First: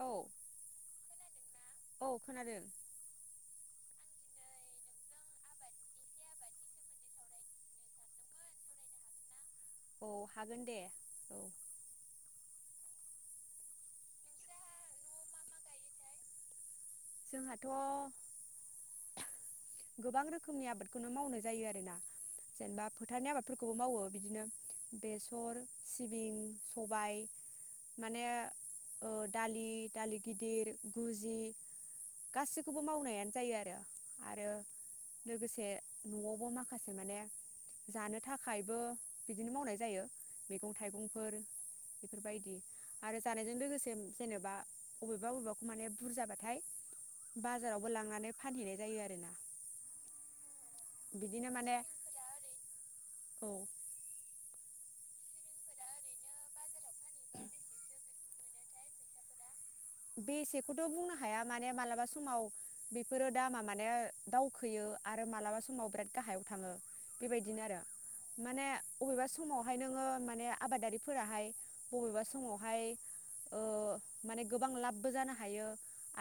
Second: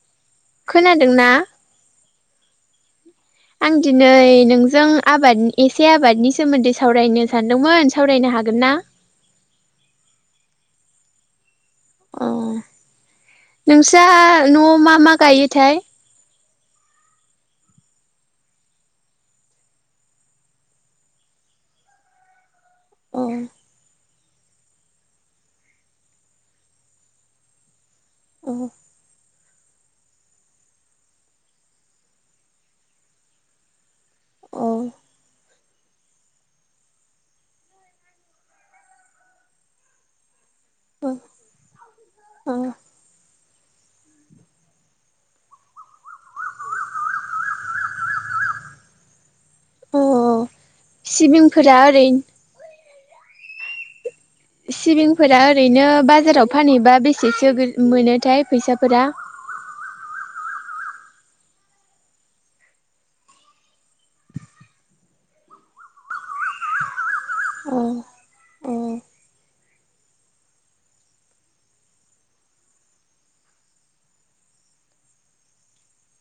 औ खोनादोंना? औ खोनादों। आं दिनै नोंजों आबाद एसे आबादनि सोमोन्दै सावरायनो सानदोंमोन। सावरायनो हागोन ना? औ हागोन दे औ। अ नोंस्रा न'आव मा मा गायोथाय? जोंहाथ' गोबां रोखोमनि आबादखौनो मावनाय जायो आरोना। जेनेबा अ फोथारनि आबादफोरखौबो मावो। बिदिनो बेसर सिबिं सबाय माने अ ओ दालि - दालि गिदिर गुजि। गासैखौबो मावनायानो जायो आरो। आरो अ लोगोसे न'आवबो माखासे माने जानो थाखायबो बिदिनो मावनाय जायो। मैगं अ थाइगंफोर अ बेफोरबायदि आरो जानायजों लोगोसे जेनेबा अबेबा अबेबा खौ माने बुरजाबा थाय बाजारावबो लांनानै फानहैनाय जायो आरो ना। अ माने सिबिंफोरा ओरैनो औ सिबिंफोरा ओरैनो बाजाराव फानहैबा बेसेसो गो मोनो? थाय फैसाफोरा। बेसेखौथ' बुंनो हाया माने मालाबा समाव बेफोरो दामा मानो दावखोयो आरो मालाबा समाव बिराद गाहायाव थाङो। [inaudible] बेबायदिनो आरो अ माने अ [inaudible] अबेबा समावहाय नोङो माने आबादारिफोराहाय बबेबा समावहाय ओ माने [inaudible] गोबां लाबबो जानो हायो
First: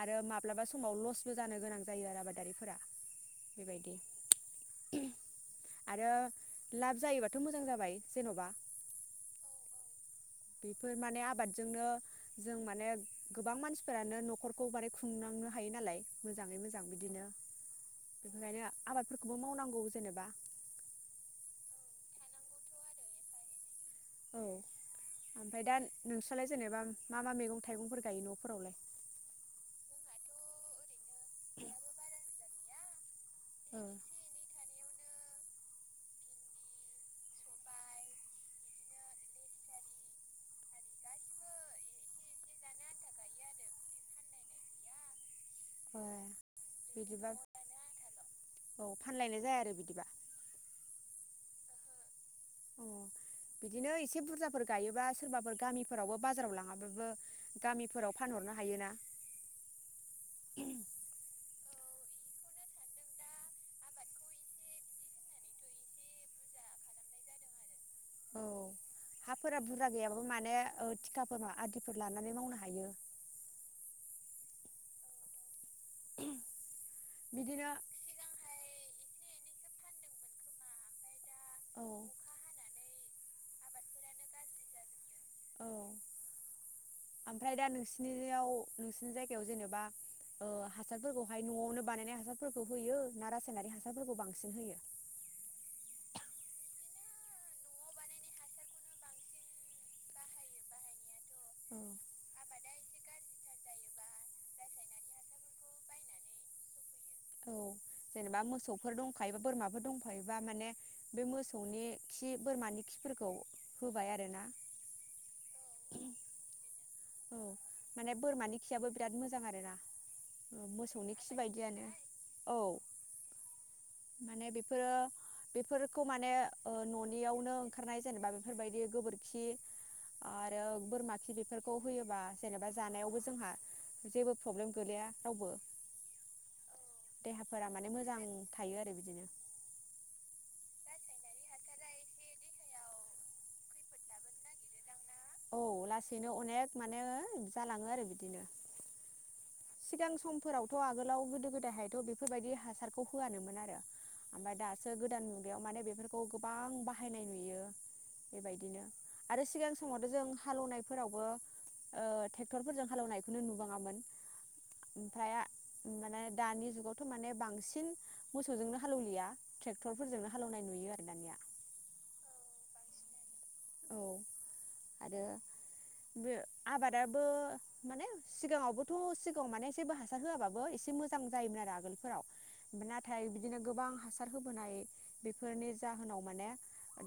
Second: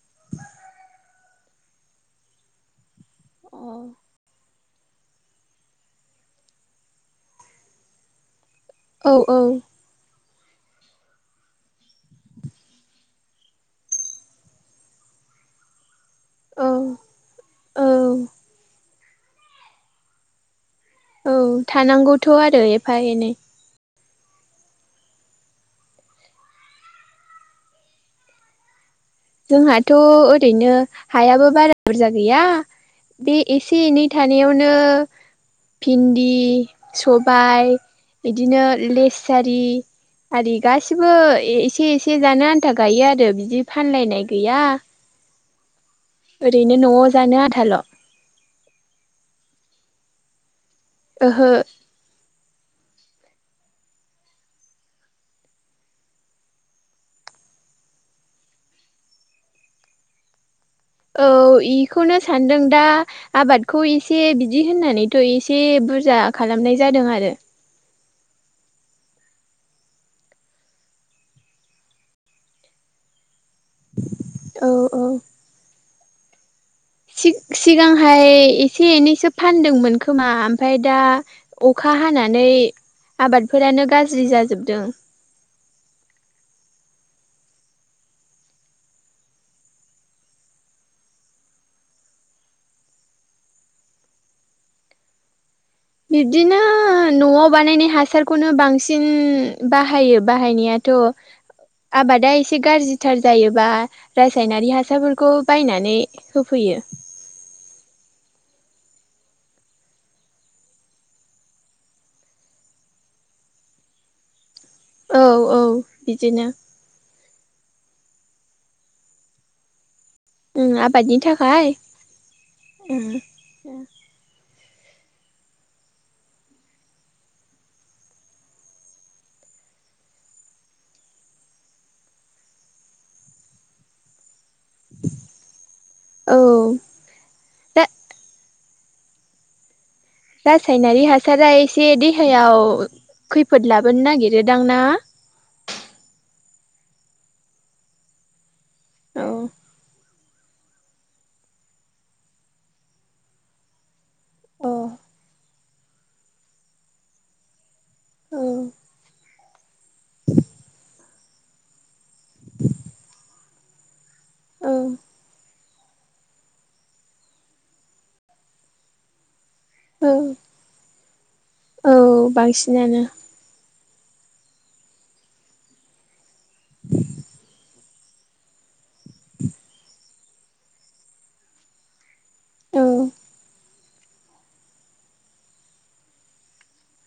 आरो माब्लाबा समाव लसबो जानो गोनां जायो आरो आबादारिफोरा औ बेबायदि आरो लाब जायोबाथ' मोजां जाबाय जेन'बा। [inaudible] औ - औ। बेफोर माने आबादजोंनो जों माने गोबां मानसिफोरानो न'खरखौ माने खुंनांनो हायो नालाय मोजाङै मोजां बिदिनो औ बेफोरखायनो आबादफोरखौबो मावनांगौ जेनेबा [inaudible] औ थानांगौथ' आरो एफा एनै। औ ओमफ्राय दा नोंस्रालाय जेनेबा मा मा मैगं थाइगंफोर गायो न'फोरावलाय? [inaudible] जोंहाथ' ओरैनो हायाबो बारा बुरजा गैया। बे एसे एनै थानायावनो भिन्दि सबाइ बिदिनो लेसारि आरि गासिबो एसे एसे जानो आन्था गायो आरो बिदि फानलायनाय गैया। ए ओरैनो न'आव बिदिबा जानो आधाल'। औ फानलायनाय जाया आरो बिदिबा। [inaudible] ओहो। अ बिदिनो एसे बुरजाफोर गायोबा सोरबाफोर गामिफोरावबो बाजाराव लाङाबाबो गामिफोराव फानहरनो हायोना [inaudible] औ इखौनो सानदों दा आफादखौ एसे बिदि होननानैथ' एसे बुरजा खालामनाय जादों आरो। औ हाफोरा बुरजा गैयाबाबो माने थिखाफोर आदिफोर लानानै मावनो हायो। [inaudible] औ औ। बिदिनो सिगांहाय एसे एनैसो फानदोंमोन खोमा ओमफ्राय दा औ अखा हानानै आबादफोरानो गाज्रि जाजोबदों। औ ओमफ्राय दा नोंसिनियाव नोंसिनि जायगायाव जेनेबा हासारफोरखौहाय न'आवनो बानायनाय हासारफोरखौ होयो ना रासायनारि हासारफोरखौ बांसिन होयो [inaudible] बिब्दिनो न'आव बानायनाय हासारखौनो बांसिन बाहायो बाहायनायाथ'। आबादा एसे गाज्रिथार जायोबा रासायनारि हासारफोरखौ बायनानै होफैयो। औ जेनेबा मोसौफोर दंखायोबा बोरमाफोर दंखायोबा माने बे मोसौनि खि बोरमानि खिफोरखौ होबाय आरो ना? औ औ बिदिनो। औ माने बोरमानि खियाबो बिराद मोजां आरो ना उम [inaudible] मोसौनि आबादनि खि थाखाय बायदियानो औ उम माने बे [inaudible] बेफोरखौ माने न'नियावनो ओंखारनाय जेनेबा बेफोरबायदि गोबोरखि आरो बोरमा खि बे [inaudible] होयोबा जेनेबा जानायावबो जोंहा जेबो [inaudible] प्रब्लेम गोलैया रावबो औ देहाफोरा माने मोजां [inaudible] थायो आरो बिदिनो [inaudible] रा-रासायनारि हासारा एसे देहायाव खैफोद लाबोनो नागिरोदां ना? औ लासैनो अनेक माने जालाङो आरो बिदिनो [inaudible] औ। सिगां समफोरावथ' आगोलाव गोदो गोदायहायथ' बेफोरबायदि हासारखौ होआानोमोन आरो ओमफ्राय औ दासो गोदान मुगायाव माने बेफोरखौ गोबां बाहायनाय नुयो औ बेबायदिनो आरो सिगां समावथ' जों हालेवनायफोरावबो ट्रेक्टरफोरजों हालेवनायखौनो नुबाङामोन [inaudible] औ ओमफ्राय [inaudible] माने दानि जुगावथ' माने बांसिन मोसौजोंनो हालौवलिया [inaudible] औ ट्रेक्टरफोरजोंनो हालेवनाय नुयो आरो दानिया औ बांसिनानो औ आरो जो आबादाबो माने सिगांङावबोथ' सिगांङाव माने जेबो हासार होआबाबो एसे मोजां जायोमोन आरो आगोलफोराव। औ नाथाय बिदिनो गोबां हासार होबोनाय बेफोरनि जाहोनाव माने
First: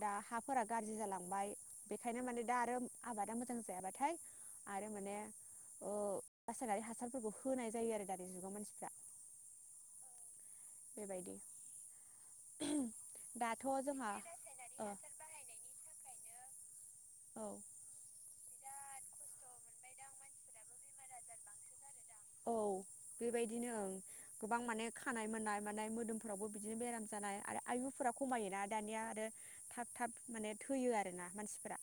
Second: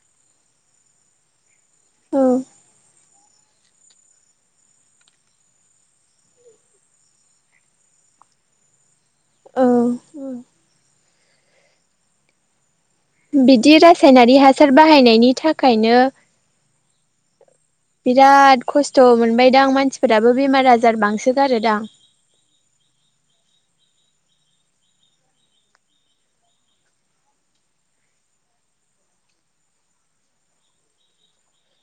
दा हाफोरा गाज्रि जालां बाइ बेखायनो औ माने दा आरो आबादा मोजां जायाबाथाय आरो माने ओ रासायनारि हासारफोरखौ होनाय जायो आरो दानि जुगाव मानसिफ्रा। ओं बेबायदि दाथ' बिदि जोंहा रासायनारि हासार बाहायनायनि थाखायनो औ बिराद खस्थ' मोनबायदां मानसिफोराबो बेमार आजार बांसोगारोदां औ बेबायदिनो ओं गोबां माने खानाय मोननाय माने मोदोमफोरावबो बिदिनो बेराम जानाय आरो आयुफोरा खमायोना दानिया आरो थाब थाब माने थैयो आरोना मानसिफोरा।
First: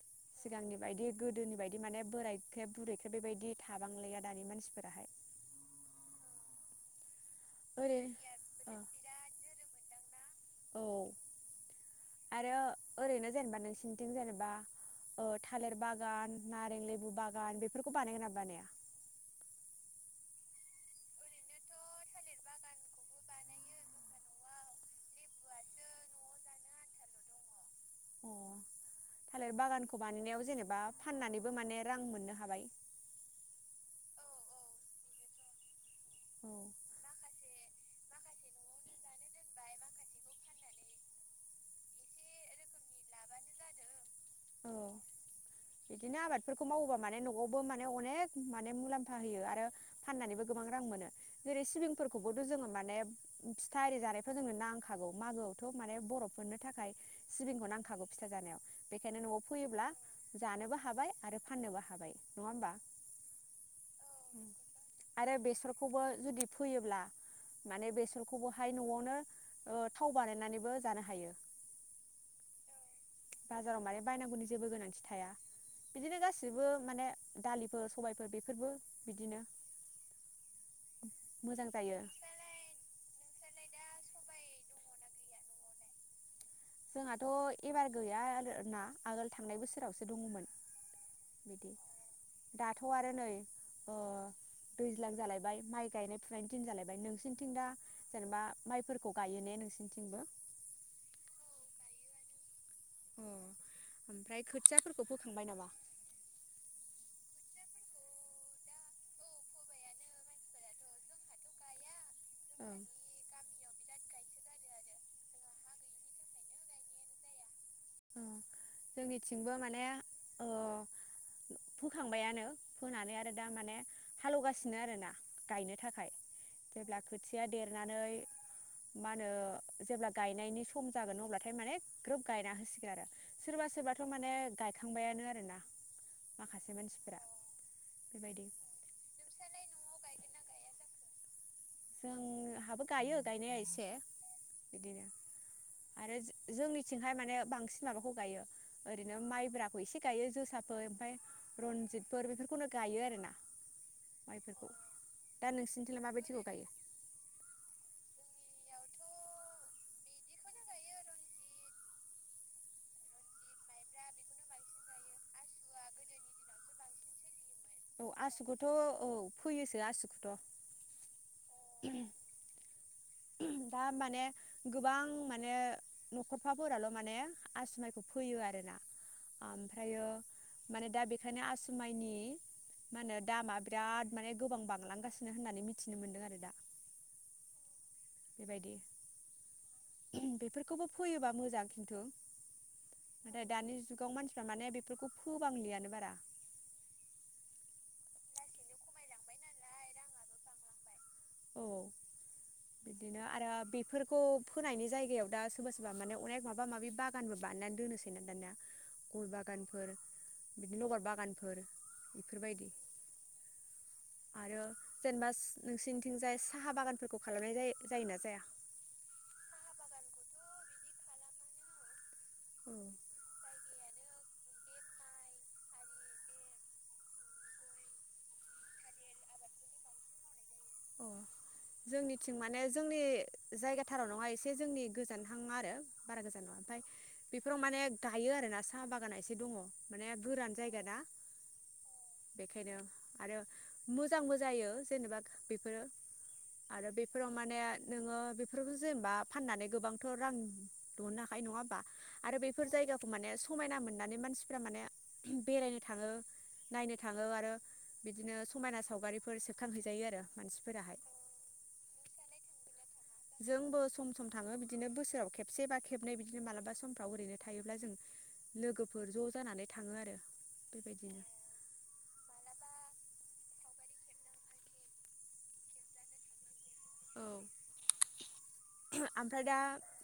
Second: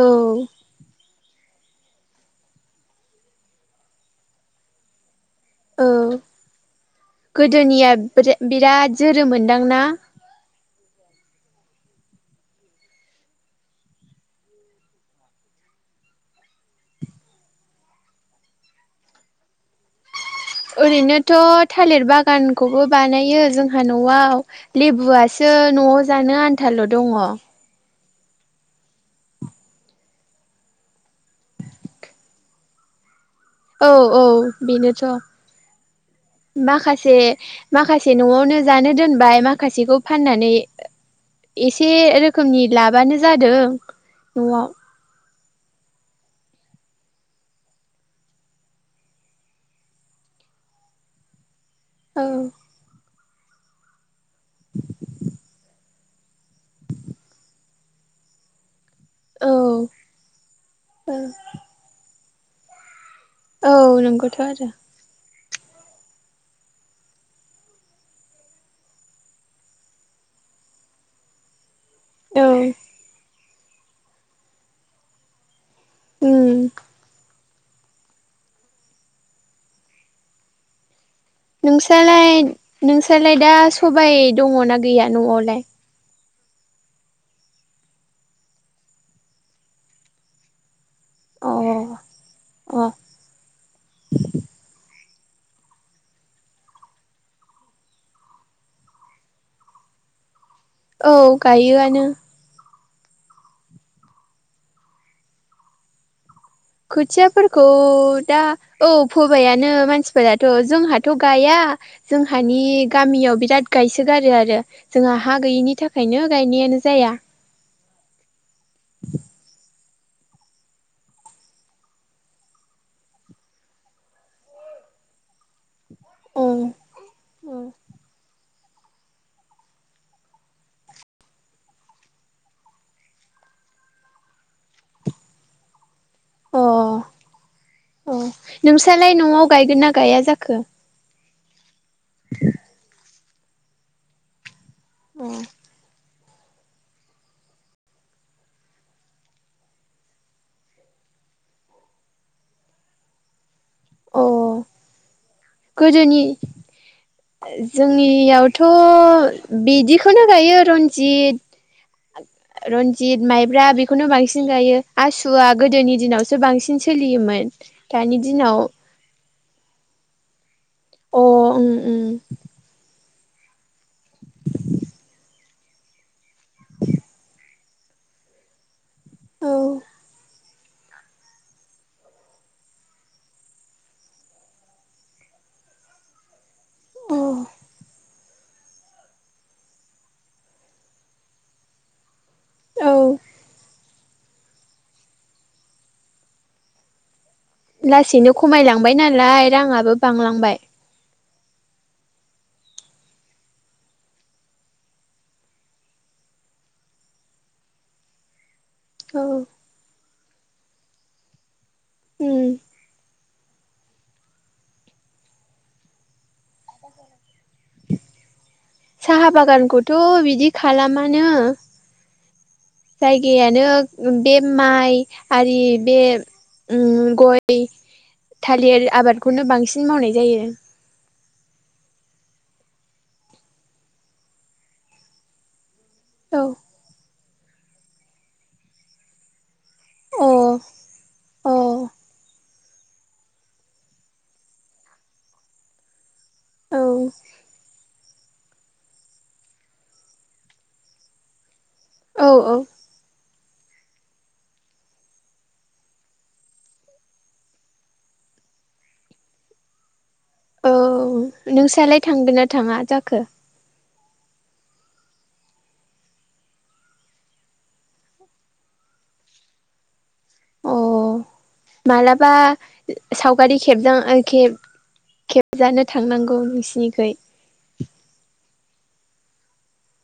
औ सिगांनि बायदि गोदोनि बाय बिदि माने बोरायख्रे बुरैख्रे बेबायदि थाबांलाया दानि मानसिफोराहाय। औ गोदोनिया ओरै बिराद जोरोम मोनदां ना? औ आरो ओरैनो जेनेबा नोंसिनिथिं जेनेबा ओ थालिर बागान नारें लेबु बागान बेफोरखौ बानायगोन नामा बानाया? ओरैनोथ' थालिर बागानखौबो बानायो जोंहा न'आव लेबुआसो न'आव जानो आनथाल' दंङ। अ थालिर बागानखौ बानायनायाव जेनेबा फाननानैबो माने रां मोननो हाबाय। औ औ बेनोथ' औ माखासे माखासे न'आवनो जानो दोनबाय माखासेखौ फाननानै एसे रोखोमनि लाबानो जादों न'आव। औ बिदिनो आबादफोरखौ मावोबा माने न'आवबो माने अनेक माने मुलाम्फा होयो आरो फाननानैबो गोबां रां मोनो। जेरै औ सिबिंफोरखौबोथ' जोंङो माने उम फिथा आरि जानायफोराव जोंनो नांखागौ मागोआवथ' माने बर'फोरनो थाखाय सिबिंखौ नांखागौ फिथा जानायाव। बेखायनो न'आव फोयोब्ला जानोबो औ हाबाय आरो फाननोबो हाबाय। नंङा होनबा? औ नंगौथ' आरो। आरो बेसरखौबो जुदि फोयोब्ला माने बेसरखौबोहाय न'आवनो ओ थाव बानायनानैबो जानो हायो। औ बाजाराव मारै बायनांगौनि जेबो गोनांथि थाया। बिदिनो उम गासिबो माने दालिफोर सबायफोर बेफोरबो बिदिनो मोजां जायो नोंस्रालाय-नोंस्रालाय दा खबायाय दंङना गैया न'आवलाय? जोंहाथ' एबार गैया आर ना आगोल थांनाय बोसोरावसो दंङमोन अ बिदि दाथ' अ आरो ओ नै दैज्लां जालायबाय माइ गायनाय फुनाय दिन जालायबाय नोंसिनिथिं दा जेनेबा माइफोरखौ गायो ने नोंसिनिथिंबो? औ गायोआनो। अ ओमफ्राय खोथियाफोरखौ फोखांबाय नामा खोथियाफोरखौ दा औ फोबायानो मानसिफोराथ' जोंहाथ' गाया जोंहानि ओं गामियाव बिराद गायसोगारो आरो जोंहा हा गैयिनि थाखायनो गायनायानो जाया। जोंनिथिंबो माने ओ फोखांबायानो फोनानै आरो दा माने हालेवगासिनो आरोना गायनो थाखाय अ जेब्ला खोथिया देरनानै मा होनो जेब्ला गायनायनि सम जागोन अब्लाथाय माने ग्रोब गायना होसि गोन आरो सोरबा-सोरबाथ माने गायखांबायानो आरोना। अ माखासे मानसिफोरा अ बेबायदि नोंस्रालाय न'आव गायगोन ना गाया जाखो। जोंहाबो गायो। गायनाया एसे बिदि अ आरो जोंनिथिंहाय माने बांसिन माबाखौ गायो ओरैनो माइब्राखौ एसे गायो जोसाफोर ओमफ्राय रनजितफोर बेफोरखौनो गायो आरोना। अ माइफोरखौ दा नोंसिोरनिथिलाय गोदोनि माबायदिखौ जोंनियावथ' बिदिखौनो गायो रन्जित रनजित माइब्रा बेखौनो बांसिन गायो आसुवआ गोदोनि दिनावसो बांसिन सोलियोमोन। औ दानि दिनाव आसुखोथ औ फोयोसो आसुखोथ अ अम अम अम दा माने गोबां माने न'खरफाफोराल माने आसु माइखौ फैयो आरोना। ओम ओमफायो माने दा बेखायनो आसुमाइनि मा होनो दामा बिराद माने गोबां बांलांगासिनो होननानै मिथिनो मोन्दों आरो दा। औ बेबायदि अम बेफोरखोबो फैयोबा मोजां खिन्थु औ नाथाय दानि जुग गाव मानसिफ्रा माने बेफोरखौ फोबांलियानो बारा। लासैनो खमायलांबाय नालाय रांङाबो बांलांबाय। औ बिदिनो आरो बेफोरखौ फोनायनि जायगायाव दा सोरबा-सोरबा माने अनेक माबा माबि बागानबो बाना दोननोसै ना दाना। गय औ बागानफोर बिदिनो लबर बागानफोर। ओम बेफोरबायदि आरो जेनेबा नोंसिनिथिंजाय साहा बागानफोरखौ खालामनाय जायो जायोना जाया? साहा बागानखौथ बिदि खालामानो। जायगायानो बे माइ आरि बे अम गय थालिर आबादखौनो बांसिन मावनाय जायो। अ जोंनिथिं माने जोंनि जायगा थाराव नङा एसे जोंनि गोजानहां आरो बारा गोजाना नङा ओमफाय बेफोराव माने गायो आरोना सा बागाना एसे दङ। माने औ गोरान जायगा ना। अ अ बेखायनो आरो मोजांबो जायो जेनेबा बे फोरो। औ आरो बेफोराव माने जोङो बेफोरखो जेनेबा फाननानै गोबां थ रां दहनो हाखायो नङा होमबा? औ आरो औ बेफोर जायगाखौ माने समायना मोननानै मानसिफ्रा माने ओहोम बेरायनो थाङो नायनो थाङो आरो बिदिनो समायना सावगारिफोर सेबखांहैजायो आरो। ओ मानसिफोराहाय नोंसालाय थांगोना थाङा जाख जोंबो सम सम थाङो बिदिनो बोसोराव खेबसे बा खेबनै बिदिनो मालाबा समफ्राव ओरैनो थायोब्ला जों लोगोफोर ज जानानै थाङो आरो। अ बेबायदिनो मालाबा साव सावगारि खेबजां खेब खेबजानो थांनांगौ नोंसि निखै। उम आमफ्राय दा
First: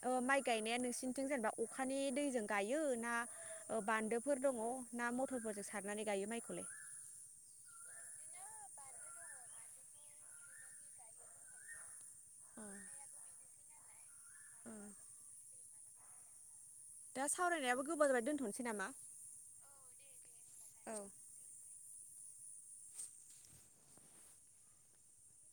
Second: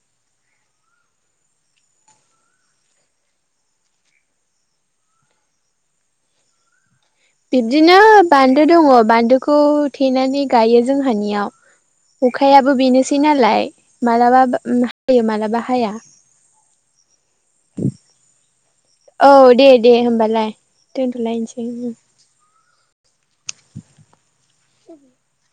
ओ माइ गायनाया नोंसिनिथिं जेनेबा अखानि दैजों गायो ना ओ बान्दोफोर दङ ना मथरफोरजों सारनानै गायो माइखौलाय? बिब्दिनो बान्दो दङ बान्दोखौ थेनानै गायो जोंहानियाव औ अखायाबो बेनोसै नालाय। मालाबा बा हायो मालाबा हाया। दा सावरायनायाबो गोबाव जाबाय दोनथनोसै नामा। औ दे दे होमबालाय औ दोनथलायनोसै। [inaudible]